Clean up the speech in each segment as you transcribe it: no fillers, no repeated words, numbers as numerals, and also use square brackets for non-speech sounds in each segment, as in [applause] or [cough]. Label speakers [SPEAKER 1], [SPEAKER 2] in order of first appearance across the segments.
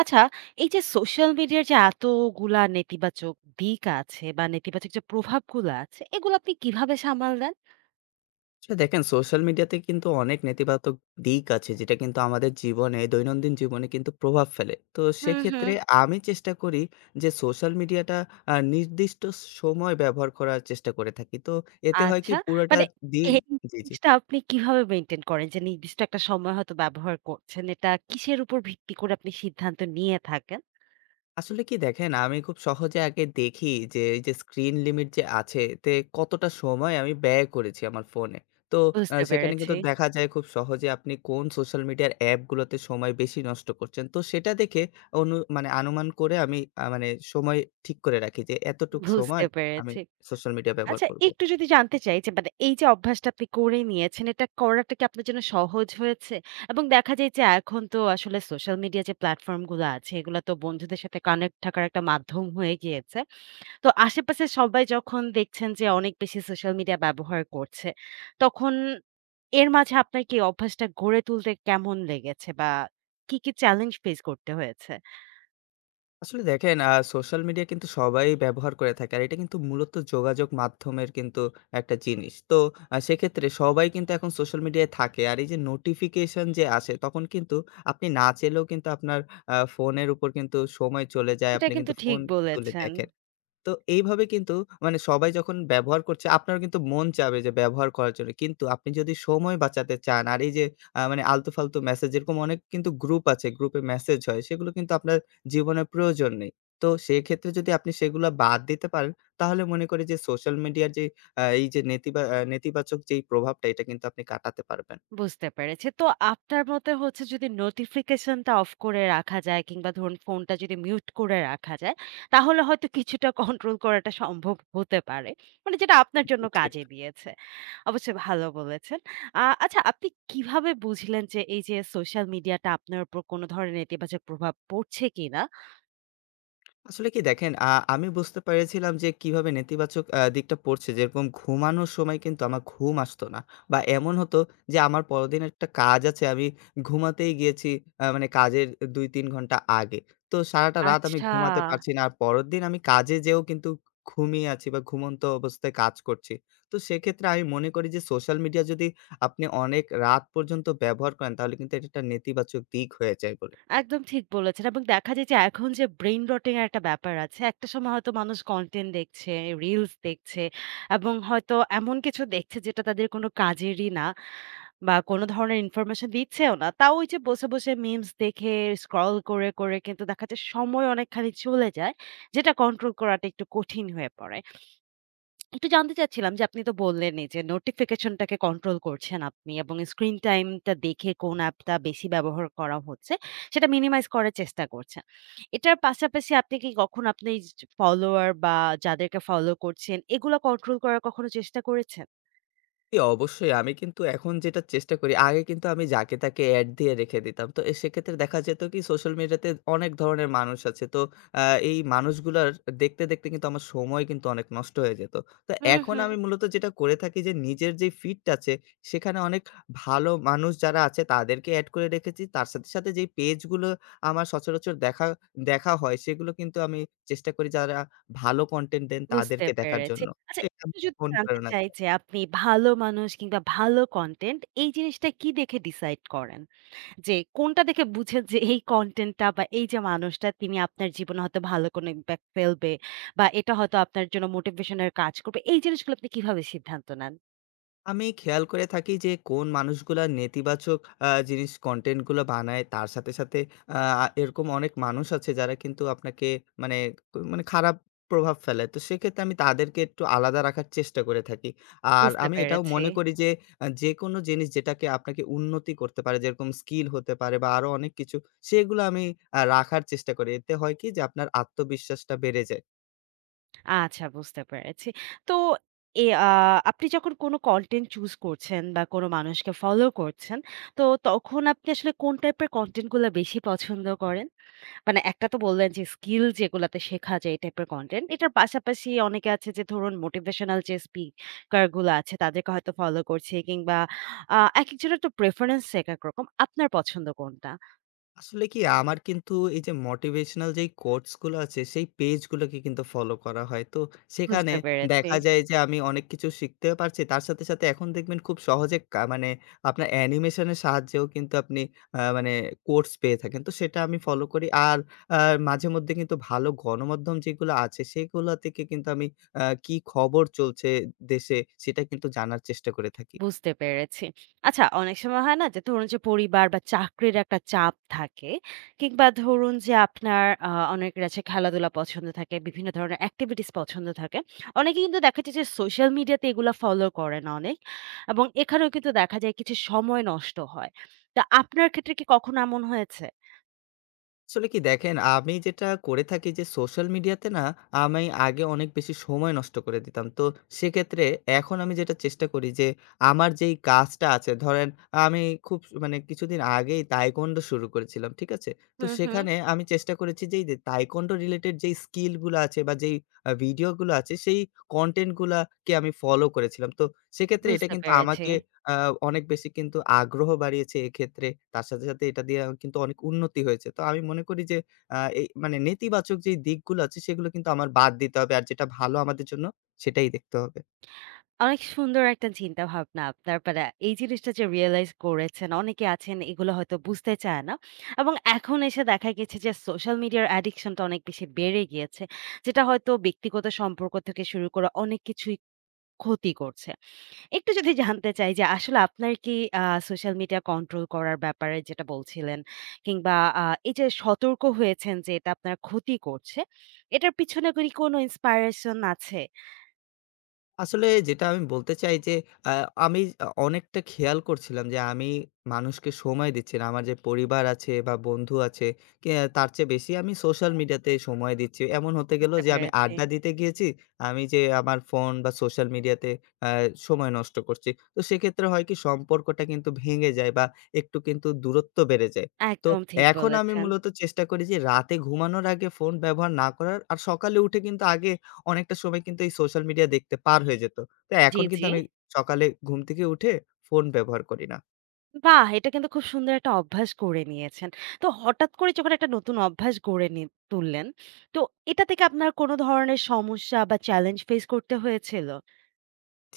[SPEAKER 1] আচ্ছা, এই যে সোশ্যাল মিডিয়ার যে এতগুলা নেতিবাচক দিক আছে বা নেতিবাচক যে প্রভাবগুলো আছে, এগুলো আপনি কিভাবে সামাল দেন?
[SPEAKER 2] আচ্ছা দেখেন, সোশ্যাল মিডিয়াতে কিন্তু অনেক নেতিবাচক দিক আছে যেটা কিন্তু আমাদের জীবনে, দৈনন্দিন জীবনে কিন্তু প্রভাব ফেলে। তো
[SPEAKER 1] হুম,
[SPEAKER 2] সেক্ষেত্রে
[SPEAKER 1] হুম।
[SPEAKER 2] আমি চেষ্টা করি যে সোশ্যাল মিডিয়াটা নির্দিষ্ট সময় ব্যবহার করার চেষ্টা করে থাকি। তো এতে হয় কি,
[SPEAKER 1] আচ্ছা,
[SPEAKER 2] পুরোটা
[SPEAKER 1] মানে
[SPEAKER 2] দিন
[SPEAKER 1] এই
[SPEAKER 2] জি, জি।
[SPEAKER 1] জিনিসটা আপনি কিভাবে মেইনটেইন করেন? যে নির্দিষ্ট একটা সময় হয়তো ব্যবহার করছেন। এটা কিসের উপর ভিত্তি করে আপনি সিদ্ধান্ত নিয়ে থাকেন?
[SPEAKER 2] আসলে কি দেখেন, আমি খুব সহজে আগে দেখি যে এই যে স্ক্রিন লিমিট যে আছে, তে কতটা সময় আমি ব্যয় করেছি আমার ফোনে। তো
[SPEAKER 1] বুঝতে
[SPEAKER 2] সেখানে
[SPEAKER 1] পেরেছি,
[SPEAKER 2] কিন্তু দেখা যায় খুব সহজে আপনি কোন সোশ্যাল মিডিয়ার অ্যাপগুলোতে সময় বেশি নষ্ট করছেন। তো সেটা দেখে অনুমান করে আমি মানে সময় ঠিক করে রাখি যে এতটুক সময়
[SPEAKER 1] বুঝতে
[SPEAKER 2] আমি
[SPEAKER 1] পেরেছি।
[SPEAKER 2] সোশ্যাল মিডিয়া ব্যবহার
[SPEAKER 1] আচ্ছা
[SPEAKER 2] করব।
[SPEAKER 1] একটু যদি জানতে চাই যে মানে এই যে অভ্যাসটা আপনি করে নিয়েছেন এটা করাটা কি আপনার জন্য সহজ হয়েছে? এবং দেখা যায় যে এখন তো আসলে সোশ্যাল মিডিয়া যে প্ল্যাটফর্ম গুলো আছে এগুলা তো বন্ধুদের সাথে কানেক্ট থাকার একটা মাধ্যম হয়ে গিয়েছে। তো আশেপাশে সবাই যখন দেখছেন যে অনেক বেশি সোশ্যাল মিডিয়া ব্যবহার করছে, তখন এর মাঝে আপনার কি অভ্যাসটা গড়ে তুলতে কেমন লেগেছে বা কি, কি চ্যালেঞ্জ ফেস করতে হয়েছে?
[SPEAKER 2] আসলে দেখেন, সোশ্যাল মিডিয়া কিন্তু সবাই ব্যবহার করে থাকে। আর এটা কিন্তু মূলত যোগাযোগ মাধ্যমের কিন্তু একটা জিনিস। তো সেক্ষেত্রে সবাই কিন্তু এখন সোশ্যাল মিডিয়ায় থাকে। আর এই যে নোটিফিকেশন যে আসে, তখন কিন্তু আপনি না চাইলেও কিন্তু আপনার ফোনের উপর কিন্তু সময় চলে যায়।
[SPEAKER 1] এটা
[SPEAKER 2] আপনি
[SPEAKER 1] কিন্তু
[SPEAKER 2] কিন্তু ফোন
[SPEAKER 1] ঠিক
[SPEAKER 2] তুলে
[SPEAKER 1] বলেছেন।
[SPEAKER 2] দেখেন। তো এইভাবে কিন্তু, মানে সবাই যখন ব্যবহার করছে, আপনারও কিন্তু মন চাবে যে ব্যবহার করার জন্য। কিন্তু আপনি যদি সময় বাঁচাতে চান, আর এই যে মানে আলতু-ফালতু মেসেজ, এরকম অনেক কিন্তু গ্রুপ আছে, গ্রুপে মেসেজ হয়। সেগুলো কিন্তু আপনার জীবনে প্রয়োজন নেই। তো সেক্ষেত্রে যদি আপনি সেগুলা বাদ দিতে পারেন, তাহলে মনে করি যে সোশ্যাল মিডিয়ার যে এই যে নেতিবাচক যেই প্রভাবটা, এটা কিন্তু আপনি কাটাতে পারবেন।
[SPEAKER 1] বুঝতে পেরেছি। তো আপনার মতে হচ্ছে যদি নোটিফিকেশনটা অফ করে রাখা যায় কিংবা ধরুন ফোনটা যদি মিউট করে রাখা যায়, তাহলে হয়তো কিছুটা [laughs] কন্ট্রোল করাটা সম্ভব হতে পারে। মানে যেটা আপনার জন্য
[SPEAKER 2] ঠিক।
[SPEAKER 1] কাজে দিয়েছে। অবশ্যই ভালো বলেছেন। আচ্ছা আপনি কিভাবে বুঝলেন যে এই যে সোশ্যাল মিডিয়াটা আপনার উপর কোনো ধরনের নেতিবাচক প্রভাব পড়ছে কিনা?
[SPEAKER 2] আসলে কি দেখেন, আমি বুঝতে পেরেছিলাম যে কিভাবে নেতিবাচক দিকটা পড়ছে। যেরকম ঘুমানোর সময় কিন্তু আমার ঘুম আসতো না। বা এমন হতো যে আমার পরদিন একটা কাজ আছে, আমি ঘুমাতেই গিয়েছি মানে কাজের ২-৩ ঘন্টা আগে। তো সারাটা রাত আমি
[SPEAKER 1] আচ্ছা।
[SPEAKER 2] ঘুমাতে পারছি না। আর পরের দিন আমি কাজে যেয়েও কিন্তু ঘুমিয়ে আছি বা ঘুমন্ত অবস্থায় কাজ করছি। তো সেক্ষেত্রে আমি মনে করি যে সোশ্যাল মিডিয়া যদি আপনি অনেক রাত পর্যন্ত ব্যবহার করেন তাহলে কিন্তু এটা একটা নেতিবাচক দিক হয়ে যায় বলে।
[SPEAKER 1] একদম ঠিক বলেছেন এবং দেখা যায় যে এখন যে ব্রেইন রটিং এর একটা ব্যাপার আছে। একটা সময় হয়তো মানুষ কনটেন্ট দেখছে, রিলস দেখছে এবং হয়তো এমন কিছু দেখছে যেটা তাদের কোনো কাজেরই না বা কোনো ধরনের ইনফরমেশন দিচ্ছেও না। তাও ওই যে বসে, বসে মিমস দেখে স্ক্রল করে, করে কিন্তু দেখা যায় সময় অনেকখানি চলে যায়। যেটা কন্ট্রোল করাটা একটু কঠিন হয়ে পড়ে। একটু জানতে চাচ্ছিলাম যে আপনি তো বললেনই যে নোটিফিকেশনটাকে কন্ট্রোল করছেন আপনি এবং স্ক্রিন টাইমটা দেখে কোন অ্যাপটা বেশি ব্যবহার করা হচ্ছে সেটা মিনিমাইজ করার চেষ্টা করছেন। এটার পাশাপাশি আপনি কি কখনো আপনি ফলোয়ার বা যাদেরকে ফলো করছেন এগুলো কন্ট্রোল করার কখনো চেষ্টা করেছেন?
[SPEAKER 2] জি, অবশ্যই। আমি কিন্তু এখন যেটা চেষ্টা করি, আগে কিন্তু আমি যাকে তাকে এড দিয়ে রেখে দিতাম। তো সেক্ষেত্রে দেখা যেত কি সোশ্যাল মিডিয়াতে অনেক ধরনের মানুষ আছে। তো আ এই মানুষগুলার দেখতে, দেখতে কিন্তু আমার সময় কিন্তু অনেক নষ্ট হয়ে যেত। তো
[SPEAKER 1] হুম,
[SPEAKER 2] এখন
[SPEAKER 1] হুম।
[SPEAKER 2] আমি মূলত যেটা করে থাকি যে, নিজের যে ফিডটা আছে সেখানে অনেক ভালো মানুষ যারা আছে তাদেরকে এড করে রেখেছি। তার সাথে, সাথে যেই পেজগুলো আমার সচরাচর দেখা দেখা হয় সেগুলো কিন্তু আমি চেষ্টা করি যারা ভালো কনটেন্ট দেন
[SPEAKER 1] বুঝতে
[SPEAKER 2] তাদেরকে দেখার
[SPEAKER 1] পেরেছি।
[SPEAKER 2] জন্য। তো
[SPEAKER 1] আচ্ছা
[SPEAKER 2] এটা
[SPEAKER 1] একটু
[SPEAKER 2] আমাকে
[SPEAKER 1] যদি জানতে
[SPEAKER 2] অনুপ্রেরণা।
[SPEAKER 1] চাই যে আপনি ভালো মানুষ কিংবা ভালো কনটেন্ট এই জিনিসটা কি দেখে ডিসাইড করেন? যে কোনটা দেখে বুঝেন যে এই কনটেন্টটা বা এই যে মানুষটা তিনি আপনার জীবনে হয়তো ভালো কোনো ইমপ্যাক্ট ফেলবে বা এটা হয়তো আপনার জন্য মোটিভেশনের কাজ করবে। এই জিনিসগুলো আপনি কিভাবে সিদ্ধান্ত নেন?
[SPEAKER 2] আমি খেয়াল করে থাকি যে কোন মানুষগুলা নেতিবাচক জিনিস, কনটেন্ট গুলো বানায়। তার সাথে, সাথে আ এরকম অনেক মানুষ আছে যারা কিন্তু আপনাকে মানে ক মানে খারাপ প্রভাব ফেলে। তো সেক্ষেত্রে আমি তাদেরকে একটু আলাদা রাখার চেষ্টা করে থাকি। আর
[SPEAKER 1] বুঝতে
[SPEAKER 2] আমি এটাও
[SPEAKER 1] পেরেছি।
[SPEAKER 2] মনে করি যে যেকোনো জিনিস যেটাকে আপনাকে উন্নতি করতে পারে, যেরকম স্কিল হতে পারে বা আরো অনেক কিছু, সেগুলো আমি রাখার চেষ্টা করি। এতে হয় কি যে আপনার আত্মবিশ্বাসটা বেড়ে যায়।
[SPEAKER 1] আচ্ছা বুঝতে পেরেছি। তো এ আ আপনি যখন কোনো কনটেন্ট চুজ করছেন বা কোনো মানুষকে ফলো করছেন, তো তখন আপনি আসলে কোন টাইপের কনটেন্ট গুলা বেশি পছন্দ করেন? মানে একটা তো বললেন যে স্কিল যেগুলাতে শেখা যায় এই টাইপের কনটেন্ট। এটার পাশাপাশি অনেকে আছে যে ধরুন মোটিভেশনাল যে স্পিকার গুলো আছে তাদেরকে হয়তো ফলো করছে কিংবা আ একেকজনের তো প্রেফারেন্স একেক রকম। আপনার পছন্দ কোনটা?
[SPEAKER 2] আসলে কি, আমার কিন্তু এই যে মোটিভেশনাল যেই কোটস গুলো আছে সেই পেজ গুলোকে কিন্তু ফলো করা হয়। তো সেখানে
[SPEAKER 1] বুঝতে পেরেছি,
[SPEAKER 2] দেখা যায় যে আমি অনেক কিছু শিখতেও পারছি। তার সাথে, সাথে এখন দেখবেন খুব সহজে মানে আপনার অ্যানিমেশন এর সাহায্যেও কিন্তু আপনি মানে কোটস পেয়ে থাকেন। তো সেটা আমি ফলো করি। আর আ মাঝেমধ্যে কিন্তু ভালো গণমাধ্যম যেগুলো আছে সেগুলা থেকে কিন্তু আমি কি খবর চলছে দেশে সেটা কিন্তু জানার চেষ্টা করে থাকি।
[SPEAKER 1] বুঝতে পেরেছি। আচ্ছা অনেক সময় হয় না যে ধরুন যে পরিবার বা চাকরির একটা চাপ থাকে কিংবা ধরুন যে আপনার অনেকের আছে খেলাধুলা পছন্দ থাকে, বিভিন্ন ধরনের অ্যাক্টিভিটিস পছন্দ থাকে। অনেকে কিন্তু দেখা যায় যে সোশ্যাল মিডিয়াতে এগুলা ফলো করে না অনেক। এবং এখানেও কিন্তু দেখা যায় কিছু সময় নষ্ট হয়। তা আপনার ক্ষেত্রে কি কখনো এমন হয়েছে?
[SPEAKER 2] আসলে কি দেখেন, আমি যেটা করে থাকি যে সোশ্যাল মিডিয়াতে না, আমি আগে অনেক বেশি সময় নষ্ট করে দিতাম। তো সেক্ষেত্রে এখন আমি যেটা চেষ্টা করি যে আমার যেই কাজটা আছে ধরেন, আমি খুব মানে কিছুদিন আগেই তাইকোয়ান্ডো শুরু করেছিলাম। ঠিক আছে? তো
[SPEAKER 1] হুম, হুম।
[SPEAKER 2] সেখানে আমি চেষ্টা করেছি যে এই যে তাইকোয়ান্ডো রিলেটেড যেই স্কিল গুলা আছে বা যেই ভিডিও গুলো আছে সেই কনটেন্ট গুলাকে আমি ফলো করেছিলাম। তো সেক্ষেত্রে এটা
[SPEAKER 1] বুঝতে
[SPEAKER 2] কিন্তু
[SPEAKER 1] পেরেছি।
[SPEAKER 2] আমাকে আ অনেক বেশি কিন্তু আগ্রহ বাড়িয়েছে এক্ষেত্রে। তার সাথে, সাথে এটা দিয়ে আমার কিন্তু অনেক উন্নতি হয়েছে। তো আমি মনে করি যে এই মানে নেতিবাচক যেই দিকগুলো আছে সেগুলো কিন্তু আমার বাদ দিতে হবে। আর যেটা ভালো আমাদের জন্য সেটাই দেখতে হবে।
[SPEAKER 1] অনেক সুন্দর একটা চিন্তাভাবনা আপনার। মানে এই জিনিসটা যে রিয়ালাইজ করেছেন, অনেকে আছেন এগুলো হয়তো বুঝতে চায় না। এবং এখন এসে দেখা গেছে যে সোশ্যাল মিডিয়ার অ্যাডিকশন টা অনেক বেশি বেড়ে গিয়েছে। যেটা হয়তো ব্যক্তিগত সম্পর্ক থেকে শুরু করে অনেক কিছুই ক্ষতি করছে। একটু যদি জানতে চাই যে আসলে আপনার কি আ সোশ্যাল মিডিয়া কন্ট্রোল করার ব্যাপারে যেটা বলছিলেন কিংবা আ এই যে সতর্ক হয়েছেন যে এটা আপনার ক্ষতি করছে, এটার পিছনে কি কোনো ইন্সপায়ারেশন আছে?
[SPEAKER 2] আসলে যেটা আমি বলতে চাই যে আ আমি অনেকটা খেয়াল করছিলাম যে আমি মানুষকে সময় দিচ্ছি না। আমার যে পরিবার আছে বা বন্ধু আছে, কে তার চেয়ে বেশি আমি সোশ্যাল মিডিয়াতে সময় দিচ্ছি। এমন হতে গেল
[SPEAKER 1] বুঝতে
[SPEAKER 2] যে আমি
[SPEAKER 1] পেরেছি।
[SPEAKER 2] আড্ডা দিতে গিয়েছি, আমি যে আমার ফোন বা সোশ্যাল মিডিয়াতে আ সময় নষ্ট করছি। তো সেক্ষেত্রে হয় কি, সম্পর্কটা কিন্তু ভেঙে যায় বা একটু কিন্তু দূরত্ব বেড়ে যায়। তো
[SPEAKER 1] একদম ঠিক
[SPEAKER 2] এখন আমি
[SPEAKER 1] বলেছেন।
[SPEAKER 2] মূলত চেষ্টা করি যে রাতে ঘুমানোর আগে ফোন ব্যবহার না করার, আর সকালে উঠে কিন্তু আগে অনেকটা সময় কিন্তু এই সোশ্যাল মিডিয়া দেখতে পার হয়ে যেত। তো
[SPEAKER 1] জি,
[SPEAKER 2] এখন কিন্তু
[SPEAKER 1] জি।
[SPEAKER 2] আমি সকালে ঘুম থেকে উঠে ফোন ব্যবহার করি না।
[SPEAKER 1] বাহ! এটা কিন্তু খুব সুন্দর একটা অভ্যাস গড়ে নিয়েছেন। তো হঠাৎ করে যখন একটা নতুন অভ্যাস গড়ে তুললেন, তো এটা থেকে আপনার কোনো ধরনের সমস্যা বা চ্যালেঞ্জ ফেস করতে হয়েছিল?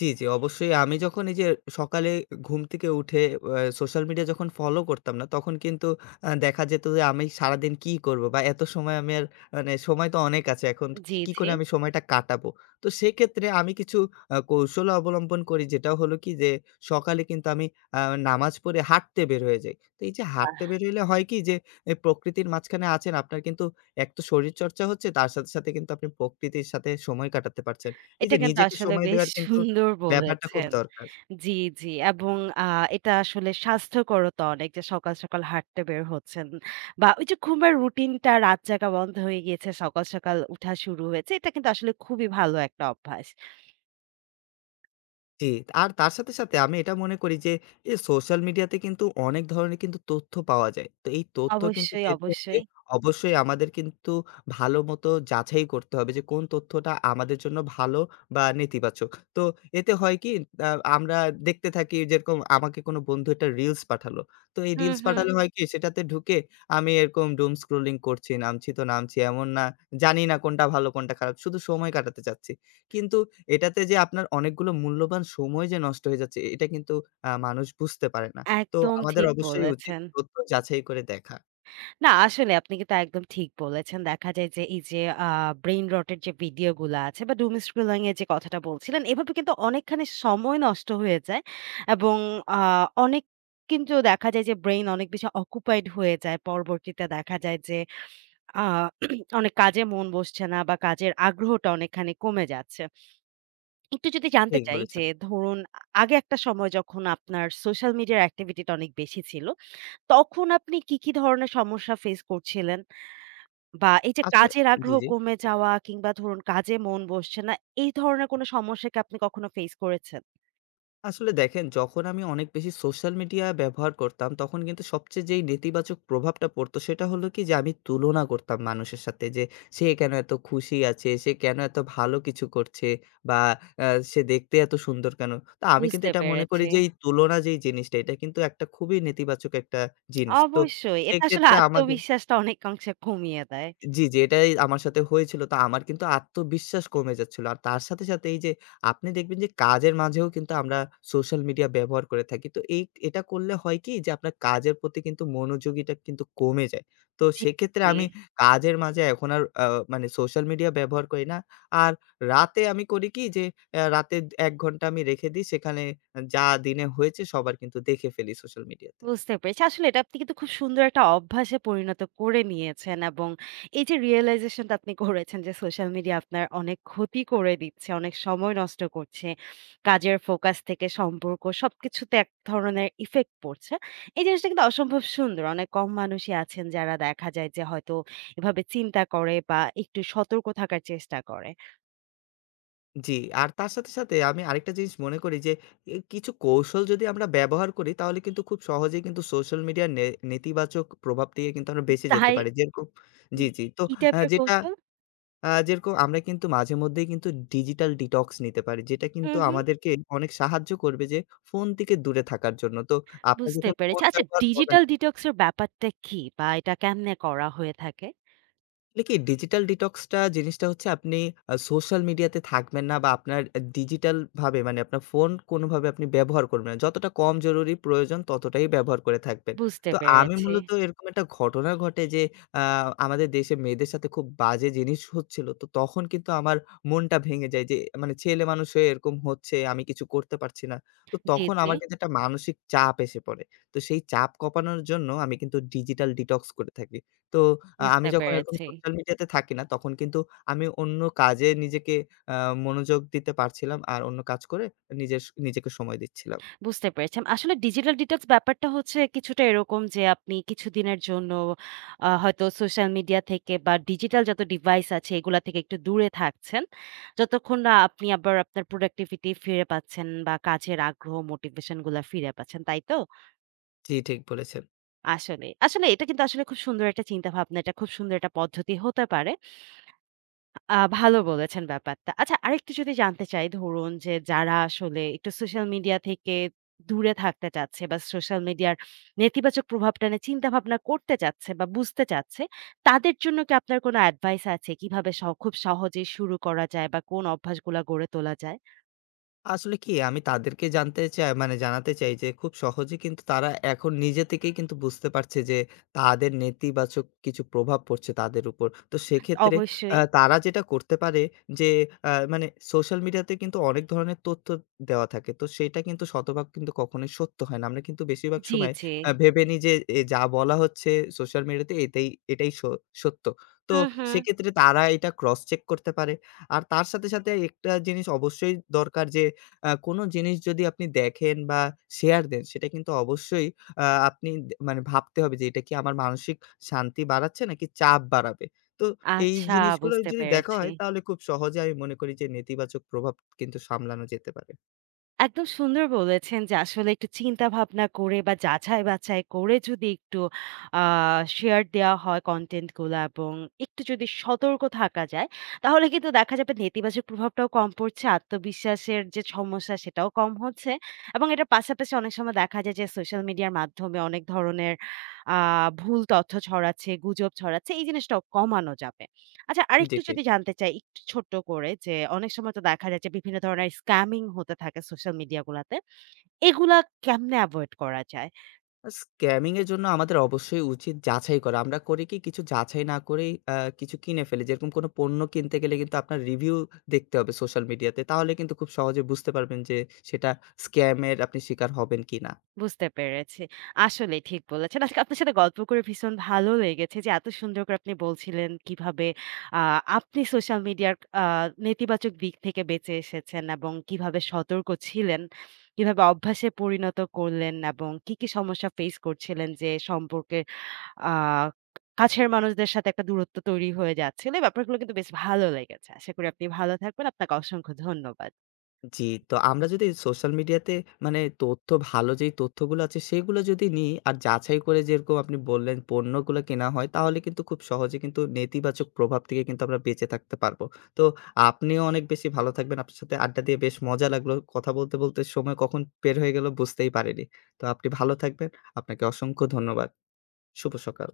[SPEAKER 2] জি, জি, অবশ্যই। আমি যখন এই যে সকালে ঘুম থেকে উঠে সোশ্যাল মিডিয়া যখন ফলো করতাম না, তখন কিন্তু দেখা যেত যে আমি সারাদিন কি করব? বা এত সময় আমি, আর মানে সময় তো অনেক আছে। এখন
[SPEAKER 1] জি,
[SPEAKER 2] কি
[SPEAKER 1] জি।
[SPEAKER 2] করে আমি সময়টা কাটাবো? তো সেক্ষেত্রে আমি কিছু কৌশল অবলম্বন করি, যেটা হলো কি যে সকালে কিন্তু আমি আ নামাজ পড়ে হাঁটতে বের হয়ে যাই। তো এই যে হাঁটতে বের হইলে হয় কি যে, এই প্রকৃতির মাঝখানে আছেন, আপনার কিন্তু এক তো শরীরচর্চা হচ্ছে, তার সাথে, সাথে কিন্তু আপনি প্রকৃতির সাথে সময় কাটাতে পারছেন। এই যে
[SPEAKER 1] এটা কিন্তু
[SPEAKER 2] নিজেকে
[SPEAKER 1] আসলে
[SPEAKER 2] সময়
[SPEAKER 1] বেশ
[SPEAKER 2] দেওয়ার কিন্তু
[SPEAKER 1] সুন্দর
[SPEAKER 2] ব্যাপারটা খুব
[SPEAKER 1] বলেছেন।
[SPEAKER 2] দরকার।
[SPEAKER 1] জি, জি এবং এটা আসলে স্বাস্থ্যকরও তো অনেক যে সকাল, সকাল হাঁটতে বের হচ্ছেন বা ওই যে ঘুমের রুটিনটা রাত জাগা বন্ধ হয়ে গিয়েছে, সকাল, সকাল উঠা শুরু হয়েছে। এটা কিন্তু আসলে খুবই ভালো একটা অভ্যাস।
[SPEAKER 2] জি, আর তার সাথে, সাথে আমি এটা মনে করি যে এই সোশ্যাল মিডিয়াতে কিন্তু অনেক ধরনের কিন্তু তথ্য পাওয়া যায়। তো এই তথ্য কিন্তু
[SPEAKER 1] অবশ্যই,
[SPEAKER 2] পেতে হলে
[SPEAKER 1] অবশ্যই।
[SPEAKER 2] অবশ্যই আমাদের কিন্তু ভালো মতো যাচাই করতে হবে যে কোন তথ্যটা আমাদের জন্য ভালো বা নেতিবাচক। তো এতে হয় কি, আ আমরা দেখতে থাকি, যেরকম আমাকে কোনো বন্ধু একটা রিলস পাঠালো। তো এই
[SPEAKER 1] হুম,
[SPEAKER 2] রিলস
[SPEAKER 1] হুম।
[SPEAKER 2] পাঠালে হুম, হয় কি সেটাতে ঢুকে আমি এরকম doom scrolling করছি, নামছি তো নামছি। এমন না, জানি না কোনটা ভালো কোনটা খারাপ। শুধু সময় কাটাতে চাচ্ছি। কিন্তু এটাতে যে আপনার অনেকগুলো মূল্যবান সময় যে নষ্ট হয়ে যাচ্ছে, এটা কিন্তু মানুষ বুঝতে পারে না। তো
[SPEAKER 1] একদম
[SPEAKER 2] আমাদের
[SPEAKER 1] ঠিক
[SPEAKER 2] অবশ্যই উচিত
[SPEAKER 1] বলেছেন।
[SPEAKER 2] তথ্য যাচাই করে দেখা।
[SPEAKER 1] না, আসলে আপনি কিন্তু একদম ঠিক বলেছেন। দেখা যায় যে এই যে আ ব্রেইন রট এর যে ভিডিও গুলা আছে বা doom scrolling এর যে কথাটা বলছিলেন, এভাবে কিন্তু অনেকখানি সময় নষ্ট হয়ে যায় এবং আ অনেক কিন্তু দেখা যায় যে ব্রেইন অনেক বেশি অকুপাইড হয়ে যায়। পরবর্তীতে দেখা যায় যে আ [clears throat] অনেক কাজে মন বসছে না বা কাজের আগ্রহটা অনেকখানি কমে যাচ্ছে। একটু যদি জানতে
[SPEAKER 2] ঠিক
[SPEAKER 1] চাই
[SPEAKER 2] বলেছেন।
[SPEAKER 1] যে ধরুন আগে একটা সময় যখন আপনার সোশ্যাল মিডিয়ার অ্যাক্টিভিটি টা অনেক বেশি ছিল, তখন আপনি কি, কি ধরনের সমস্যা ফেস করছিলেন? বা এই যে
[SPEAKER 2] আসলে
[SPEAKER 1] কাজের
[SPEAKER 2] জি,
[SPEAKER 1] আগ্রহ
[SPEAKER 2] জি।
[SPEAKER 1] কমে
[SPEAKER 2] ঠিক।
[SPEAKER 1] যাওয়া কিংবা ধরুন কাজে মন বসছে না, এই ধরনের কোনো সমস্যা কি আপনি কখনো ফেস করেছেন?
[SPEAKER 2] আসলে দেখেন, যখন আমি অনেক বেশি সোশ্যাল মিডিয়া ব্যবহার করতাম, তখন কিন্তু সবচেয়ে যেই নেতিবাচক প্রভাবটা পড়তো, সেটা হলো কি যে আমি তুলনা করতাম মানুষের সাথে যে, "সে কেন এত খুশি আছে? সে কেন এত ভালো কিছু করছে? বা আ সে দেখতে এত সুন্দর কেন?" তো আমি কিন্তু
[SPEAKER 1] বুঝতে
[SPEAKER 2] এটা মনে করি
[SPEAKER 1] পেরেছি।
[SPEAKER 2] যে এই তুলনা যেই জিনিসটা, এটা কিন্তু একটা খুবই নেতিবাচক একটা জিনিস। তো
[SPEAKER 1] অবশ্যই এটা আসলে
[SPEAKER 2] সেক্ষেত্রে আমাদের
[SPEAKER 1] আত্মবিশ্বাসটা অনেকাংশে কমিয়ে দেয়।
[SPEAKER 2] জি, জি, এটাই আমার সাথে হয়েছিল। তো আমার কিন্তু আত্মবিশ্বাস কমে যাচ্ছিল। আর তার সাথে, সাথে এই যে, আপনি দেখবেন যে কাজের মাঝেও কিন্তু আমরা সোশ্যাল মিডিয়া ব্যবহার করে থাকি। তো এটা করলে হয় কি যে আপনার কাজের প্রতি কিন্তু মনোযোগীটা কিন্তু কমে যায়। তো
[SPEAKER 1] জি,
[SPEAKER 2] সেক্ষেত্রে
[SPEAKER 1] জি।
[SPEAKER 2] আমি কাজের মাঝে এখন আর মানে সোশ্যাল মিডিয়া ব্যবহার করি না। আর রাতে আমি করি কি যে রাতে ১ ঘন্টা আমি রেখে দিই। সেখানে যা দিনে হয়েছে সবার কিন্তু দেখে ফেলি সোশ্যাল মিডিয়াতে।
[SPEAKER 1] বুঝতে পেরেছি। আসলে এটা আপনি কিন্তু খুব সুন্দর একটা অভ্যাসে পরিণত করে নিয়েছেন এবং এই যে realization টা আপনি করেছেন যে সোশ্যাল মিডিয়া আপনার অনেক ক্ষতি করে দিচ্ছে, অনেক সময় নষ্ট করছে। কাজের ফোকাস থেকে সম্পর্ক সবকিছুতে এক ধরনের ইফেক্ট পড়ছে। এই জিনিসটা কিন্তু অসম্ভব সুন্দর। অনেক কম মানুষই আছেন যারা দেখা যায় যে হয়তো এভাবে চিন্তা করে বা একটু সতর্ক থাকার চেষ্টা করে।
[SPEAKER 2] জি, আর তার সাথে, সাথে আমি আরেকটা জিনিস মনে করি যে, এ কিছু কৌশল যদি আমরা ব্যবহার করি তাহলে কিন্তু খুব সহজেই কিন্তু সোশ্যাল মিডিয়ার নেতিবাচক প্রভাব থেকে কিন্তু আমরা বেঁচে যেতে
[SPEAKER 1] তাই
[SPEAKER 2] পারি। যেরকম জি, জি। তো
[SPEAKER 1] কি
[SPEAKER 2] আ
[SPEAKER 1] টাইপের
[SPEAKER 2] যেটা
[SPEAKER 1] কৌশল?
[SPEAKER 2] আ যেরকম আমরা কিন্তু মাঝে মধ্যেই কিন্তু ডিজিটাল ডিটক্স নিতে পারি। যেটা
[SPEAKER 1] হু,
[SPEAKER 2] কিন্তু
[SPEAKER 1] হু।
[SPEAKER 2] আমাদেরকে অনেক সাহায্য করবে যে ফোন থেকে দূরে থাকার জন্য। তো আপনার
[SPEAKER 1] বুঝতে
[SPEAKER 2] যখন ফোন
[SPEAKER 1] পেরেছি। আচ্ছা
[SPEAKER 2] ব্যবহার হবে
[SPEAKER 1] ডিজিটাল ডিটক্স এর ব্যাপারটা কি? বা এটা কেমনে করা হয়ে থাকে?
[SPEAKER 2] আসলে কি, ডিজিটাল ডিটক্স টা জিনিসটা হচ্ছে আপনি সোশ্যাল মিডিয়াতে থাকবেন না, বা আপনার ডিজিটাল ভাবে মানে আপনার ফোন কোনভাবে আপনি ব্যবহার করবেন না। যতটা কম জরুরি প্রয়োজন ততটাই ব্যবহার করে থাকবেন।
[SPEAKER 1] বুঝতে
[SPEAKER 2] তো আমি
[SPEAKER 1] পেরেছি।
[SPEAKER 2] মূলত এরকম একটা ঘটনা ঘটে যে আ আমাদের দেশে মেয়েদের সাথে খুব বাজে জিনিস হচ্ছিল। তো তখন কিন্তু আমার মনটা ভেঙে যায় যে, মানে ছেলে মানুষ হয়ে এরকম হচ্ছে, আমি কিছু করতে পারছি না। তো
[SPEAKER 1] জি,
[SPEAKER 2] তখন
[SPEAKER 1] জি।
[SPEAKER 2] আমার কিন্তু একটা মানসিক চাপ এসে পড়ে। তো সেই চাপ কপানোর জন্য আমি কিন্তু ডিজিটাল ডিটক্স করে থাকি। তো আমি
[SPEAKER 1] বুঝতে
[SPEAKER 2] যখন এরকম
[SPEAKER 1] পেরেছি।
[SPEAKER 2] সোশ্যাল মিডিয়াতে থাকি না, তখন কিন্তু আমি অন্য কাজে নিজেকে আ মনোযোগ দিতে পারছিলাম। আর অন্য কাজ করে নিজের নিজেকে সময় দিচ্ছিলাম।
[SPEAKER 1] বুঝতে পেরেছি। আসলে ডিজিটাল ডিটক্স ব্যাপারটা হচ্ছে কিছুটা এরকম যে আপনি কিছুদিনের জন্য হয়তো সোশ্যাল মিডিয়া থেকে বা ডিজিটাল যত ডিভাইস আছে এগুলা থেকে একটু দূরে থাকছেন। যতক্ষণ না আপনি আবার আপনার প্রোডাক্টিভিটি ফিরে পাচ্ছেন বা কাজের আগ্রহ মোটিভেশন গুলা ফিরে পাচ্ছেন। তাই তো?
[SPEAKER 2] জি, ঠিক বলেছেন।
[SPEAKER 1] আসলে, আসলে এটা কিন্তু আসলে খুব সুন্দর একটা চিন্তাভাবনা। এটা খুব সুন্দর একটা পদ্ধতি হতে পারে। ভালো বলেছেন ব্যাপারটা। আচ্ছা আরেকটু যদি জানতে চাই ধরুন যে যারা আসলে একটু সোশ্যাল মিডিয়া থেকে দূরে থাকতে চাচ্ছে বা সোশ্যাল মিডিয়ার নেতিবাচক প্রভাবটা নিয়ে চিন্তাভাবনা করতে চাচ্ছে বা বুঝতে চাচ্ছে, তাদের জন্য কি আপনার কোনো অ্যাডভাইস আছে? কিভাবে খুব সহজে শুরু করা যায় বা কোন অভ্যাসগুলা গড়ে তোলা যায়?
[SPEAKER 2] আসলে কি, আমি তাদেরকে জানতে চাই মানে জানাতে চাই যে খুব সহজে কিন্তু তারা এখন নিজে থেকেই কিন্তু বুঝতে পারছে যে তাদের নেতিবাচক কিছু প্রভাব পড়ছে তাদের উপর। তো সেক্ষেত্রে
[SPEAKER 1] অবশ্যই।
[SPEAKER 2] তারা যেটা করতে পারে যে মানে সোশ্যাল মিডিয়াতে কিন্তু অনেক ধরনের তথ্য দেওয়া থাকে। তো সেটা কিন্তু শতভাগ কিন্তু কখনোই সত্য হয় না। আমরা কিন্তু বেশিরভাগ
[SPEAKER 1] জি,
[SPEAKER 2] সময়
[SPEAKER 1] জি।
[SPEAKER 2] ভেবে নিই যে, এ যা বলা হচ্ছে সোশ্যাল মিডিয়াতে এটাই এটাই স সত্য। তো
[SPEAKER 1] হুম, হুম।
[SPEAKER 2] সেক্ষেত্রে তারা এটা ক্রস চেক করতে পারে। আর তার সাথে, সাথে একটা জিনিস অবশ্যই দরকার যে কোনো জিনিস যদি আপনি দেখেন বা শেয়ার দেন, সেটা কিন্তু অবশ্যই আ আপনি দে মানে ভাবতে হবে যে, এটা কি আমার মানসিক শান্তি বাড়াচ্ছে নাকি চাপ বাড়াবে? তো এই
[SPEAKER 1] আচ্ছা
[SPEAKER 2] জিনিসগুলো
[SPEAKER 1] বুঝতে
[SPEAKER 2] যদি দেখা
[SPEAKER 1] পেরেছি।
[SPEAKER 2] হয়, তাহলে খুব সহজে আমি মনে করি যে নেতিবাচক প্রভাব কিন্তু সামলানো যেতে পারে।
[SPEAKER 1] একদম সুন্দর বলেছেন যে আসলে একটু চিন্তা ভাবনা করে বা যাচাই বাছাই করে যদি একটু শেয়ার দেওয়া হয় কন্টেন্ট গুলো এবং একটু যদি সতর্ক থাকা যায় তাহলে কিন্তু দেখা যাবে নেতিবাচক প্রভাবটাও কম পড়ছে আত্মবিশ্বাসের যে সমস্যা সেটাও কম হচ্ছে এবং এটার পাশাপাশি অনেক সময় দেখা যায় যে সোশ্যাল মিডিয়ার মাধ্যমে অনেক ধরনের ভুল তথ্য ছড়াচ্ছে গুজব ছড়াচ্ছে এই জিনিসটাও কমানো যাবে। আচ্ছা
[SPEAKER 2] জি,
[SPEAKER 1] আরেকটু
[SPEAKER 2] জি।
[SPEAKER 1] যদি জানতে চাই একটু ছোট্ট করে যে অনেক সময় তো দেখা যায় যে বিভিন্ন ধরনের স্ক্যামিং হতে থাকে সোশ্যাল মিডিয়া গুলাতে। এগুলা কেমনে এভয়েড করা যায়?
[SPEAKER 2] স্ক্যামিং এর জন্য আমাদের অবশ্যই উচিত যাচাই করা। আমরা করি কি কিছু যাচাই না করেই কিছু কিনে ফেলি। যেরকম কোনো পণ্য কিনতে গেলে কিন্তু আপনার রিভিউ দেখতে হবে সোশ্যাল মিডিয়াতে। তাহলে কিন্তু খুব সহজে বুঝতে পারবেন যে সেটা স্ক্যাম এর আপনি শিকার হবেন কিনা।
[SPEAKER 1] বুঝতে পেরেছি। আসলেই ঠিক বলেছেন। আজকে আপনার সাথে গল্প করে ভীষণ ভালো লেগেছে যে এত সুন্দর করে আপনি বলছিলেন কিভাবে আ আপনি সোশ্যাল মিডিয়ার আ নেতিবাচক দিক থেকে বেঁচে এসেছেন এবং কিভাবে সতর্ক ছিলেন, কিভাবে অভ্যাসে পরিণত করলেন এবং কি, কি সমস্যা ফেস করছিলেন যে সম্পর্কের আ কাছের মানুষদের সাথে একটা দূরত্ব তৈরি হয়ে যাচ্ছিল। এই ব্যাপারগুলো কিন্তু বেশ ভালো লেগেছে। আশা করি আপনি ভালো থাকবেন। আপনাকে অসংখ্য ধন্যবাদ।
[SPEAKER 2] জি, তো আমরা যদি সোশ্যাল মিডিয়াতে মানে তথ্য, ভালো যেই তথ্যগুলো আছে সেগুলো যদি নিই আর যাচাই করে যেরকম আপনি বললেন পণ্যগুলো কেনা হয়, তাহলে কিন্তু খুব সহজে কিন্তু নেতিবাচক প্রভাব থেকে কিন্তু আমরা বেঁচে থাকতে পারবো। তো আপনিও অনেক বেশি ভালো থাকবেন। আপনার সাথে আড্ডা দিয়ে বেশ মজা লাগলো। কথা বলতে, বলতে সময় কখন বের হয়ে গেল বুঝতেই পারিনি। তো আপনি ভালো থাকবেন। আপনাকে অসংখ্য ধন্যবাদ। শুভ সকাল।